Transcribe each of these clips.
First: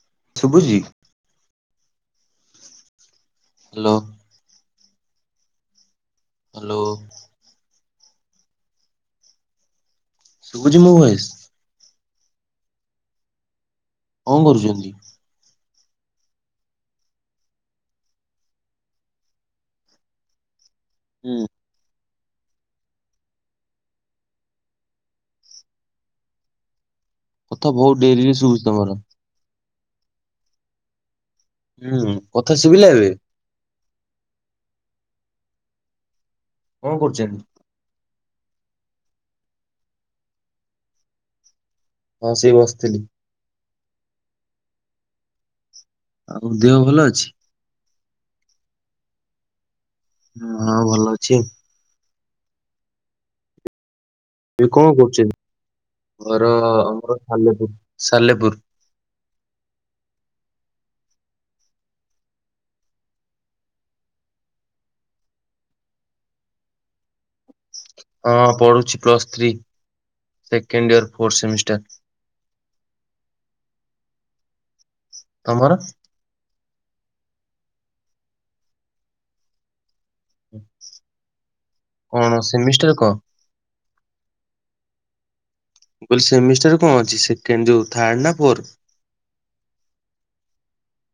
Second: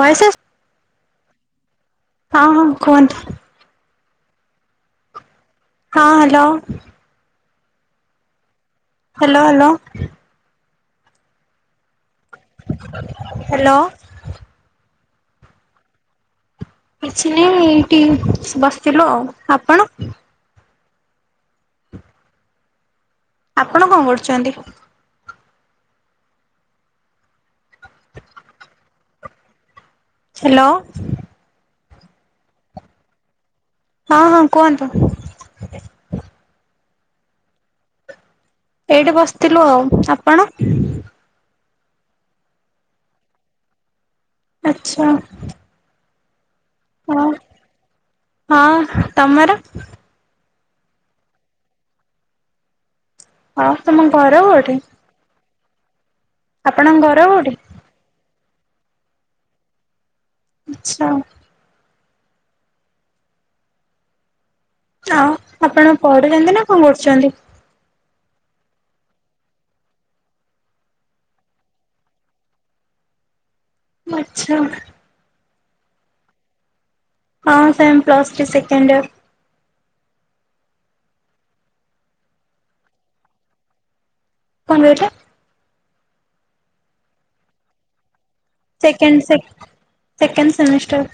ବୟସ ସୁବୁଚି। ହଁ ହଁ କୁହ ହ୍ୟାଲୋ। ହଁ। ହ୍ୟାଲୋ। ହ୍ୟାଲୋ। ଶୁଭୁଛି ମୁଁ ଭଏସ୍। ହ୍ୟାଲୋ। କଣ କରୁଚୁ? କିଛି ନାଇଁ ଏଇଠି ବସିଥିଲୁ ଆଉ ଆପଣ ହୁଁ। ଆପଣ କଣ କରୁଛନ୍ତି? କଥା ବହୁତ ଡେରି ରେ ଶୋଉଚି ତମର। ହ୍ୟାଲୋ। ହୁଁ କଥା ଶୁଭିଲା ଏବେ? ହଁ ହଁ କୁହନ୍ତୁ। କଣ କରୁଛନ୍ତି? ଏଇଠି ବସିଥିଲୁ ଆଉ ଆପଣ? ହଁ ସେ ବସିଥିଲି। ଆଚ୍ଛା। ଆଉ ଦେହ ଭଲ ହଁ ଅଛି? ହଁ ତମ ହଁ ଭଲ ଅଛି। ହଁ ତୁମ ଘର କୋଉଠି? କହୁଚି ଘର ଆପଣଙ୍କ ଘର ଆମର କୋଉଠି? ସାଲେପୁର ସାଲେପୁର। ଆଚ୍ଛା। ଆଉ ଆପଣ ପଢୁଚନ୍ତି, ନା କଣ କରୁଚନ୍ତି? ହଁ ପଢୁଚି plus three second year fourth semester. ଆଛା। ତମର? ହଁ same plus three second year. କଣ ସେମିଷ୍ଟାର କଁ? କଣ ଦେଖିଆ [unintelligible] ମୁଁ କହିଲ ସେମିଷ୍ଟାର କଣ ଅଛି, ସେକେଣ୍ଡ ଯୋଉ ଥାର୍ଡ ନା four. Second sec second semester.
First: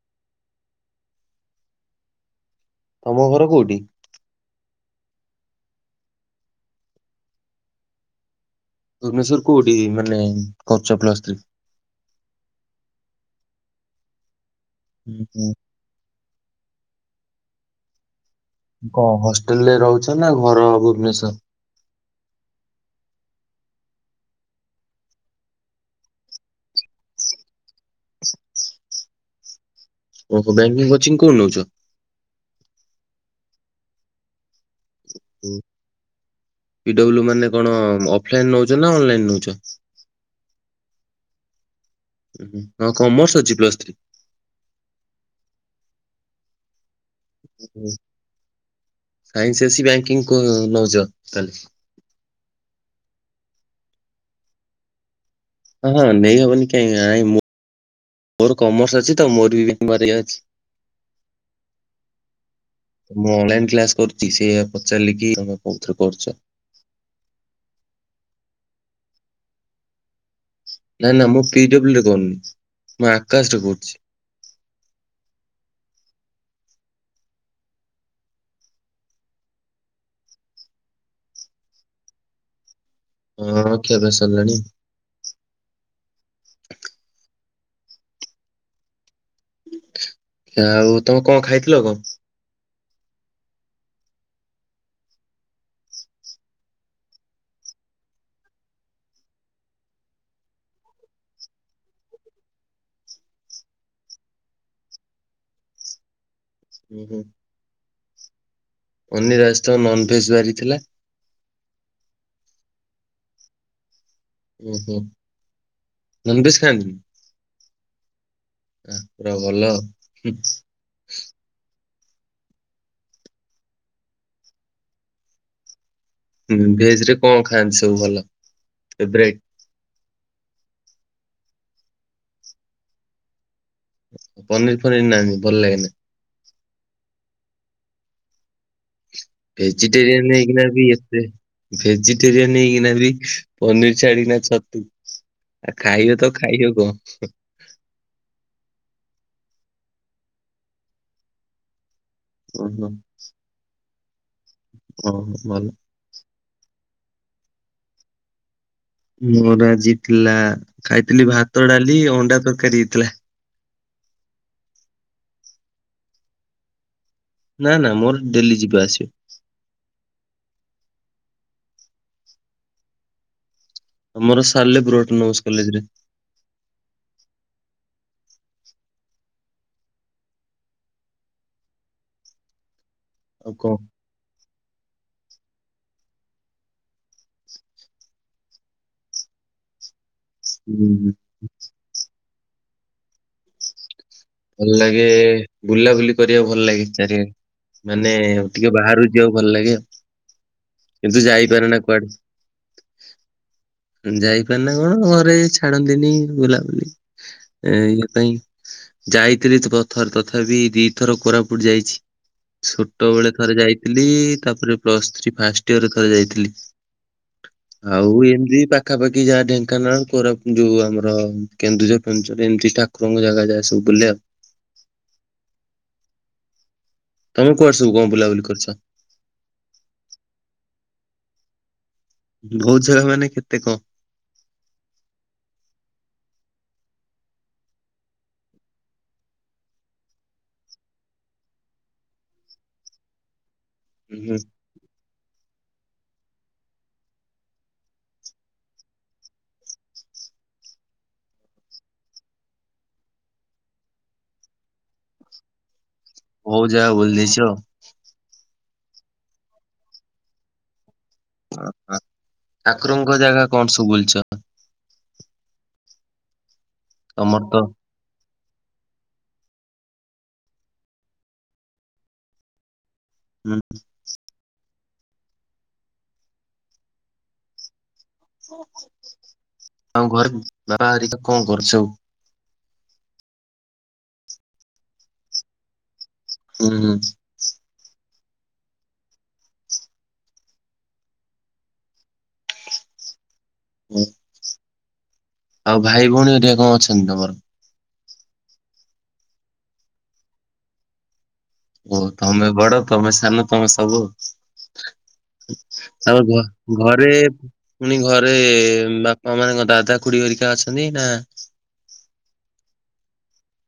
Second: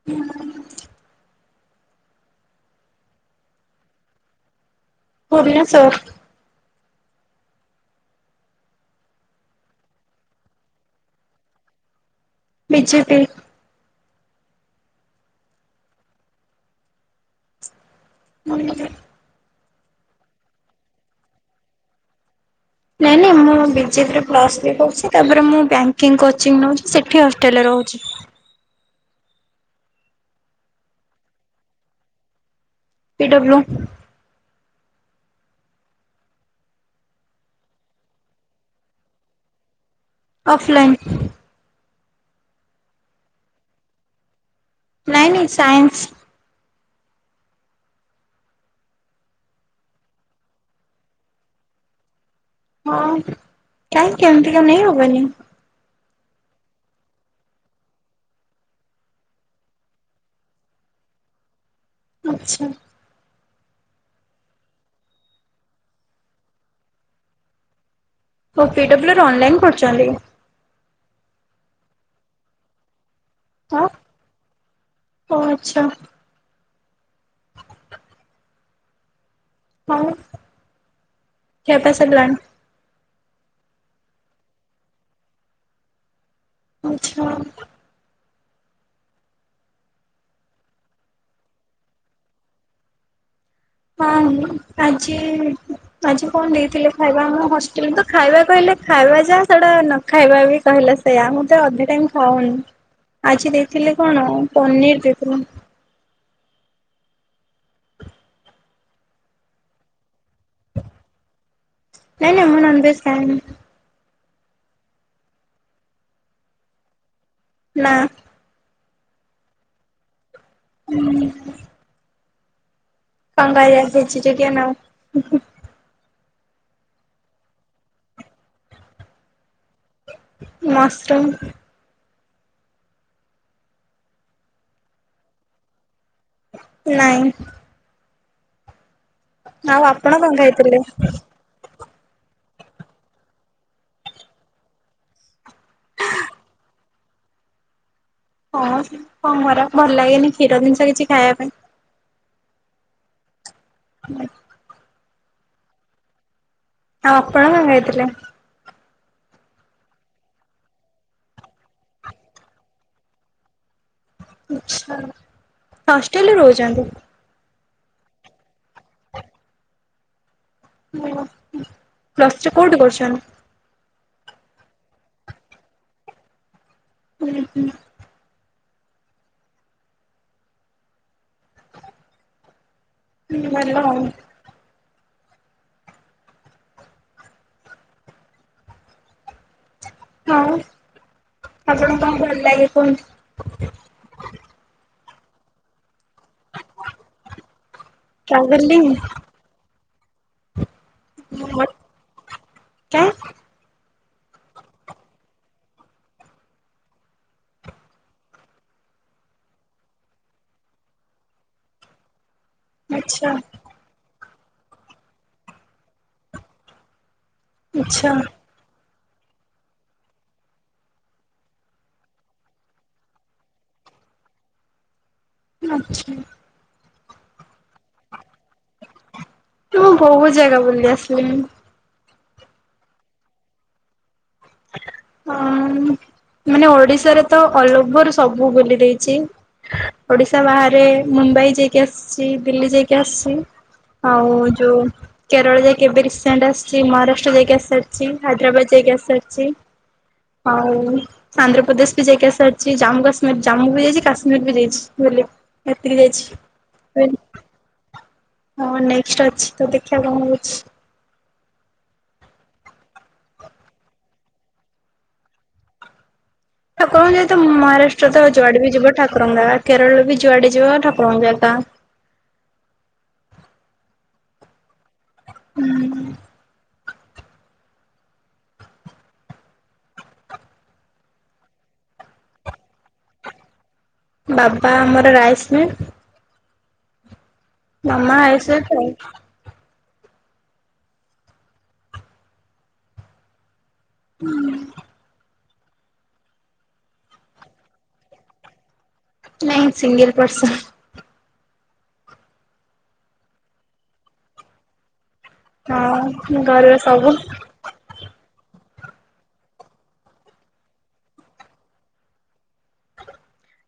ହ [inaudible] ତମ ଘର କୋଉଠି? ଭୁବନେଶ୍ୱର। ଭୁବନେଶ୍ୱର୍ ର କୋଉଠି ମାନେ କରୁଚ ପ୍ଲସ୍ଥ୍ରି। ବିଜେପି। ହୁଁ ହୁଁ। କଣ ହଷ୍ଟେଲରେ ରହୁଛ ନା ଘର ଭୁବନେଶ୍ଵର? ନାଇଁ ନାଇଁ ମୁଁ ବିଜେବିରେ ପ୍ଲସ୍ ଥ୍ରି କରୁଛି, ତାପରେ ମୁଁ ବ୍ୟାଙ୍କିଙ୍ଗ କୋଚିଂ ନେଉଚି ସେଠି ହଷ୍ଟେଲରେ ରହୁଛି। ଓହୋ ବ୍ୟାଙ୍କିଙ୍ଗ କୋଚିଂ କୋଉଠୀ ନଉଚ? ପିଡବ୍ଲୁ। ପିଡବ୍ଲୁ ମାନେ କଣ ଅଫଲାଇନ ନଉଚ ନା ଅନଲାଇନ ନଉଚ? Of line. ଉହୁଁ ହଁ କମର୍ସ ଅଛି ପ୍ଲସ୍ ଥ୍ରୀ। ନାଇଁ ନାଇଁ ସାଇନ୍ସ। ସାଇନ୍ସ ଅଛି, ବ୍ୟାଙ୍କିଙ୍ଗ କ ନଉଛ ତାହେଲେ। ହଁ କାଇଁ କେମତିକା ନେଇ ହବନି। ହଁ ନେଇ ହବନି କାଇଁ ମୁଁ ମୋର କମର୍ସ ଅଛି ତ, ମୋର ବି [unintelligible] ଅଛି। ଆଛା। ମୁଁ ଅନଲାଇନ କ୍ଲାସ କରୁଛି, ସେୟା ପଚାରିଲି କି ତମେ କୋଉଥିରେ କରୁଛ। ଓ ପିଡବ୍ଲ୍ୟୁ ର ଅନଲାଇନ୍ କରୁଚନ୍ତି। ନାଁ ନାଁ ମୁଁ ପିଡବ୍ଲୁ ରେ କରୁନି, ମୁଁ ଆକାଶ ରେ ହଁ କରୁଛି। ଓ ଆଚ୍ଛା। ଆଉ ଖିଆପିଆ ସରିଲାଣି? ହୁଁ ଖିଆପିଆ ସରିଲାଣି। ଆଛା। ଆଉ ତମେ କଣ ଖାଇଥିଲ କଣ? ହଁ ଆଜିି ଆଜି କଣ ଦେଇଥିଲେ, ଖାଇବା ହଷ୍ଟେଲ ତ ଖାଇବା କହିଲେ ଖାଇବା ଯା ସେଟା ନ ଖାଇବା ବି କହିଲା ସେୟା ମୁଁତ ଅଧେ ଟାଇମ ଖାଉନି, ଆଜି ଦେଇଥିଲେ କଣ ପନିର ଦେଇଥିଲେ। ହୁଁ ହୁଁ। ଓନି ରାଜ ତ ନନ୍ ଭେଜ ବାରି ଥିଲା। ନାଇଁ ନାଁଇଁ ମୁଁ ନନଭେଜ୍ ଖାଏନି। ଉଁ ହୁଁ ନନଭେଜ୍ ଖାଆନ୍ତିନି। ନାଁ। ଆ ପୁରା ଭଲ ହୁଁ। ହୁଁ ଉଁ। କଣ କରିବା ଭେଜି ଟେରିଆନ ଆଉ। ହୁଁ ଭେଜ ରେ କଣ ଖାଆନ୍ତି ସବୁ ଭଲ ଫେବେରାଇଟ। ମଶ୍ରୁମ୍। ପନିର୍ ଫନିର ନା ନ ଭଲ ଲାଗେନି। ନାଇଁ। ଆଉ ଆପଣ ଭେଜିଟେରିୟାନ କଣ ହେଇକିନା ଖାଇଥିଲେ? ବି ଏତେ ଭେଜିଟେରିୟନ ହେଇକିନା ବି ପନିର ଛାଡିକିନା ଛତୁ। ଆ ଖାଇବେ ତ ଖାଇବ କଣ। ହଁ ସେମି କଣ କରା ଭଲ ଲାଗେନି କ୍ଷୀର ଜିନିଷ କିଛି ଖାଇବା ପାଇଁ। ଓ ହୋ। ହୁଁ। ହଁ ଭଲ। ଆଉ ଆପଣ ଖାଇଥିଲେ। ମୋର ଆଜି ହେଥିଲା ଖାଇଥିଲି ଭାତ ଡାଲି ଅଣ୍ଡା ତରକାରୀ ହେଇଥିଲା। ଆଛା ହଷ୍ଟେଲରେ ରହୁଛନ୍ତି। ନା ନା ମୋର ଡେଲି ଯିବା ଆସିବା। ଓଃ ପ୍ଲସ ଟୁ କୋଉଠି କରୁଚନ୍ତି। ଆମର ସାଲେପୁର୍ ଅଟୋନମସ କଲେଜ ରେ। ଓ ହ। ହୁଁ ଭଲ ଆଉ। ଆଉ ହୁଁ ଆପଣଙ୍କୁ କଣ ଭଲ ଲାଗେ କୁହନ୍ତୁ। ଭଲ ଲାଗେ ବୁଲାବୁଲି କରିବାକୁ ଭଲ ଲାଗେ ଚାରିଆଡେ ମାନେ ଟିକେ ଟ୍ରାଭେଲିଂ ବାହାରୁକୁ ଯିବାକୁ ଭଲ ଲାଗେ କିନ୍ତୁ ଯାଇପାରୁନା କୁଆଡେ। କାଇଁ। ଯାଇପାରେ ନା କଣ ଘରେ ଛାଡନ୍ତିନି ବୁଲାବୁଲି ଏ ଇଏ ପାଇଁ। ଯାଇଥିଲି ପ ଥର ତଥାପି ଦିଥର କୋରାପୁଟ ଯାଇଛି ଛୋଟ ବେଳେ ଥରେ ଆଚ୍ଛା ଯାଇ ଥିଲି ତାପରେ ପ୍ଲସ୍ ଥ୍ରୀ ଫାଷ୍ଟ ଇଅରରେ ଥରେ ଯାଇଥିଲି। ଆଉ ଏମିତି ପାଖ ପାଖାପାଖି ଯାହା ଢେଙ୍କାନାଳ କୋରାପ ଯୋଉ ଆମର କେନ୍ଦୁଝର ଫେନ୍ଦୁଝର ଏମିତି ଠାକୁରଙ୍କ ଜାଗା ଯାହା ସବୁ। ବୁଲିବା ଆଚ୍ଛା। ତମେ କୁଆଡେ ସବୁ କଣ ବୁଲାବୁଲି କରିଚ। ମୁଁ ବହୁତ ଜାଗା ବୁଲି ଆସିଲିଣି। ବହୁତ ଜାଗା ମାନେ କେତେ କଣ। ଅଁ [inaudible] ମାନେ ଓଡିଶାରେ ତ ଅଲଓଭର ସବୁ ବୁଲି ଦେଇଚି। ଓଡିଶା ବାହାରେ ମୁମ୍ବାଇ ଯାଇକି ଆସିଚି ଦିଲ୍ଲୀ ଯାଇକି ଆସିଚି। ଆଉ ହୁଁ ଯୋଉ କେରଳ ଯାଇକି ଏବେ ରିସେଣ୍ଟ ଆସିଚି ମହାରାଷ୍ଟ୍ର ଯାଇକି ଆସାରିଚି ହାଇଦ୍ରାବାଦ ଯାଇକି ଆସାରିଚି। ଆଉ ଆନ୍ଧ୍ରପ୍ରଦେଶ ବି ଯାଇକି ଆସିସାରିଚି ଜାମ୍ମୁ କାଶ୍ମୀର ଜାମୁ ବି ଯାଇଚି କାଶ୍ମୀର ବି ଯାଇଚି ବୁଲି। ଏତିକି ଯାଇଛି ବହୁତ ଜାଗା ବୁଲି କଇଲି। ଦେଇଛ ଆଉ। ହଁ ନେକ୍ସଟ ଅଛି ତ ଦେଖିବା କଣ ହଉଚି। ଓହ ଠାକୁରଙ୍କ ଜାଗା କଣ ସବୁ ବୁଲିଚ। ଠାକୁରଙ୍କ ଜାଗା ତ ମହାରାସ୍ ଷ୍ଟ୍ର ତ ଯୁଆଡେ ବି ଯିବ ଠାକୁରଙ୍କ ଜାଗା କେରଳ ବି ଯୁଆଡେ ଯିବ ଠାକୁରଙ୍କ ଜାଗା। ହୁଁ। ହୁଁ। ଆଉ ଘରେ ବାହାରିକା କଣ କରନ୍ତି ସବୁ। ବାବା ଆମର ରାଇସ୍ ମିଲ୍। ହୁଁ। ମାମା ହାଉସ୍ ୱାଇଫି ଆଉ। ହୁଁ। ହଁ। ଆଉ ଭାଇ ଭଉଣୀ ହରିକା କଣ ଅଛନ୍ତି ତମର। ନାଇ ସିଙ୍ଗଲ ପର୍ସନ। ଓ ତମେ ବଡ ତମେ ସାନ ତମେ ସବୁ। [unintelligible] ହଁ ଘରର ଘ ସବୁ ଘରେ ପୁଣି ଘରେ ବାପା ମାନେଙ୍କ ଦାଦା ଖୁଡ଼ି ହେରିକା ଅଛନ୍ତି ନା?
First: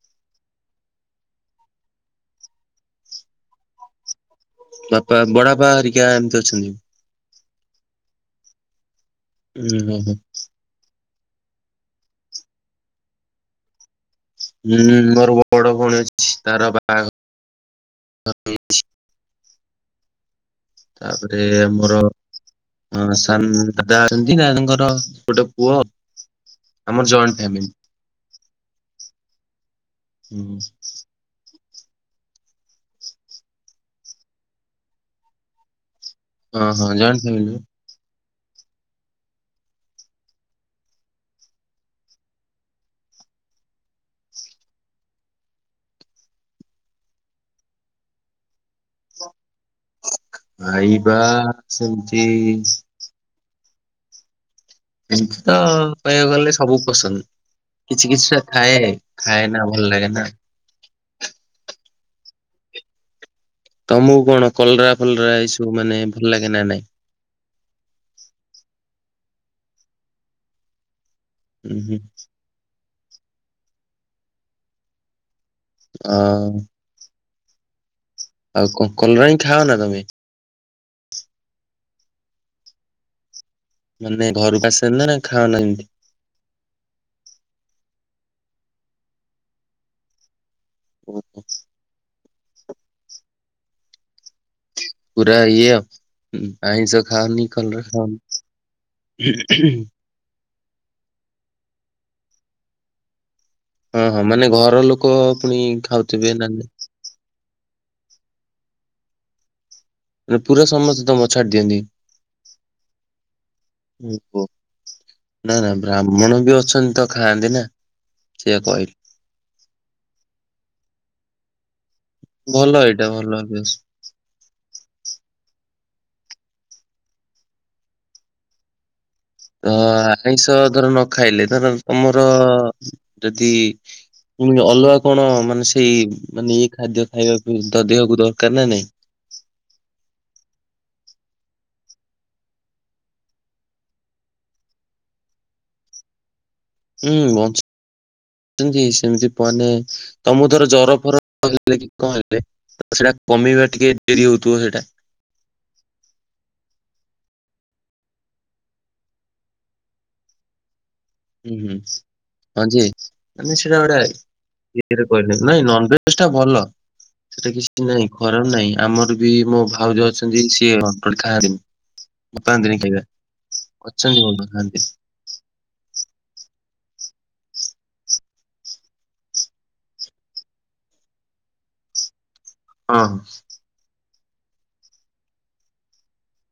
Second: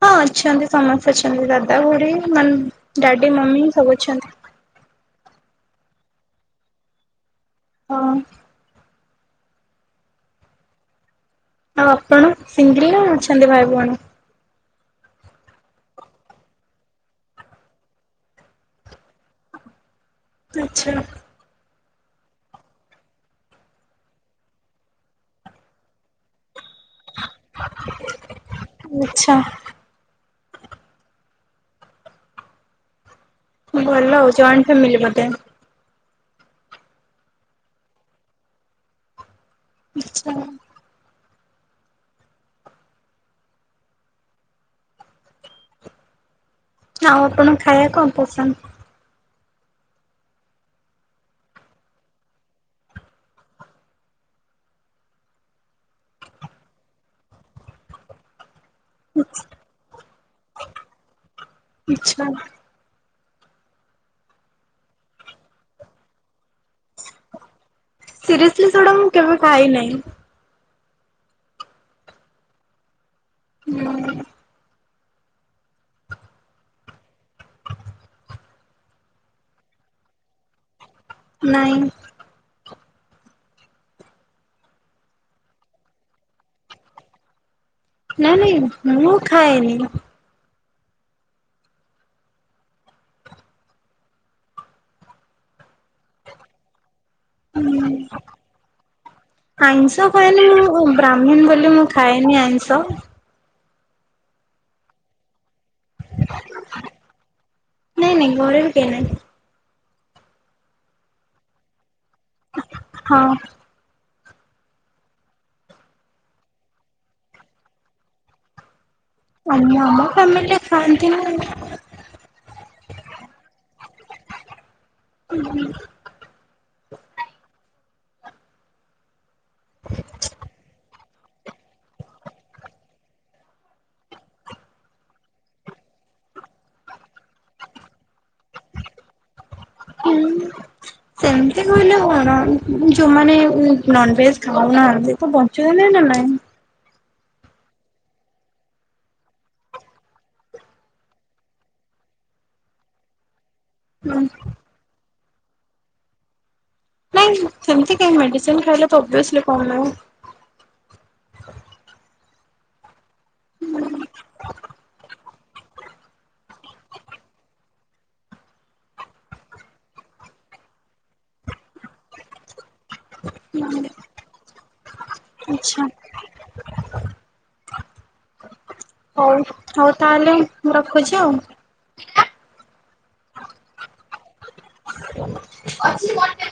ହଁ ଅଛନ୍ତି ସମସ୍ତେ ଅଛନ୍ତି ଦାଦା ଖୁଡି ମାନେ ଡାଡି ମମି ସବୁ ଅଛନ୍ତି। ବାପା ବଡାପା ହରିକା ଏମିତି ଅଛନ୍ତି। ହଁ। ଉୁଁ ହୁଁ ହୁଁ। ଆଉ ଆପଣ ସିଙ୍ଗିଲ ନା ଅଛନ୍ତି ଭାଇ ଭଉଣୀ। ହୁଁ ମୋର ବଡ ଭଉଣୀ ଅଛି ତାର ବାହାଘର। [unintelligible] ଆଚ୍ଛା। ଏ ମୋର। ହଁ ସାନ ଦାଦା ଅଛନ୍ତି ନା ଦାଦାଙ୍କର ଗୋଟେ ପୁଅ। ଆମର ଜଏଣ୍ଟ ଫ୍ୟାମିଲି। ଓ ଆଚ୍ଛା। ହୁଁ। ଭଲ ଆଉ ଜଏଣ୍ଟ ଫ୍ୟାମିଲି ବୋଧେ। ହଁ ହଁ ଜଏଣ୍ଟ ଫାମିଲିପା। ଆଛା। ଆଉ ଆପଣ ଖାଇବା କଣ ପସନ୍ଦ? ଖାଇବା ସେମତି ଏମିତି ତ କହିବାକୁ ଗଲେ ସବୁ ପସନ୍ଦ କିଛି କିଛି ଟା ଥାଏ ଖାଏ ନା ଭଲ ଲାଗେ ନା। ଇଛା। ତମକୁ କଣ କଲରା ଫଲରା ଏଇସବୁ ମାନେ ଭଲ ଲାଗେ ନା ନାଇଁ? ସିରିୟସଲି ସେଗୁଡା ମୁଁ କେବେ ଖାଇ ନାହିଁ। ଉଁହୁଁ। ହୁଁ। ଆ ଆଉ କଣ କଲରାବି ଖାଅନା ତମେ? ନାଇଁ। ମାନେ ଘରୁକୁ ଆସେନିନା ଏରା ଖାଅନା ଏମିତି? ନାଇଁ ନାଇଁ ମୁଁ ଖାଏନି। ଓ ହୋ ପୁରା ଇଏ ଆଉ ହୁ ଉ ଆଇଁଷ ଖାଅନି କଲର ଖାଅନି। ଆଇଁଷ ଖାଏନି ମୁଁ ବ୍ରାହ୍ମୀଣ ବୋଲି ମୁଁ ଖାଏନି ଆଇଁଷ। ଓ ହଁ ମାନେ ଘର ଲୋକ ପୁଣି ଖାଉଥିବେନା ନା ନାଇଁ ନାଇଁ ଘରେ ବି କେଇ ନାଇଁ। ମାନେ ପୁରା ସମସ୍ତେ ତମ ଛାଡ଼ି ଦିଅନ୍ତି। ହଁ। ହୁଁ ହ। ନା ନା ବ୍ରାହ୍ମଣ ବି ଅଛନ୍ତି ତ ଖାଆନ୍ତି ନା ସେଆ କହିଲି। ଆମ ଆମ ଫ୍ୟାମିଲ ରେ ଖାନ୍ତିନି। ଭଲ ଏଇଟା ଭଲ ଅଭ୍ୟାସ। ଉ ହୁ ତ ଆଇଁଷ ଧର ନ ଖାଇଲେ ଧର ତମର ଯଦି ପୁଣି ବି ଅଲଗା କଣ ମାନେ ସେଇ ମାନେ ଇଏ ଖାଦ୍ୟ ଖାଇବାକୁଦ ଦେହକୁ ଦରକାର ନା ନାଇଁ। ହୁଁ ସେମିତି କହିଲେ କଣ ଯୋଉମାନେ ନନଭେଜ ଖାଉନାହାନ୍ତି ତ ଚନନଲାଇ ହୁଁ [unintelligible] ସେମତି ମାନେ ତମକୁ ଧର ଜର ଫର [unintelligible] କଣ ହେଲେ ସେଇଟା କମେଇବା ଟିକେ ଡେରି ହଉଥିବ ସେଇଟା। ନାଇଁ ସେମିତି କାଇହି ମେଡିସିନ ଖାଇଲେ ପବ୍ଲିସିଲ କଣ ଆଉ। ହୁଁ ହୁଁ ହଁ ଯେ ଆମେ ସେଟା ଗୋଟେ [unintelligible] କରୁ। ସେଥିପାଇଁ ନନଭେଜ ଟା ଭଲ। ସେଟା କିଛି ନାହିଁ ଖରାପ ନାହିଁ ଆମର ବି ମୋ ଭାଉଜ ଯୋଉ ଅଛନ୍ତି ସିଏ ଖାଆନ୍ତିନି। ପାଆନ୍ତିନି ଖାଇବା ଅଛନ୍ତି [unintelligible] ଆଚ୍ଛା। ହଉ ହଉ ତାହେଲେ ମୁଁ ରଖୁଛି ଆଉ। ହଁ ହଁ। ଅଛି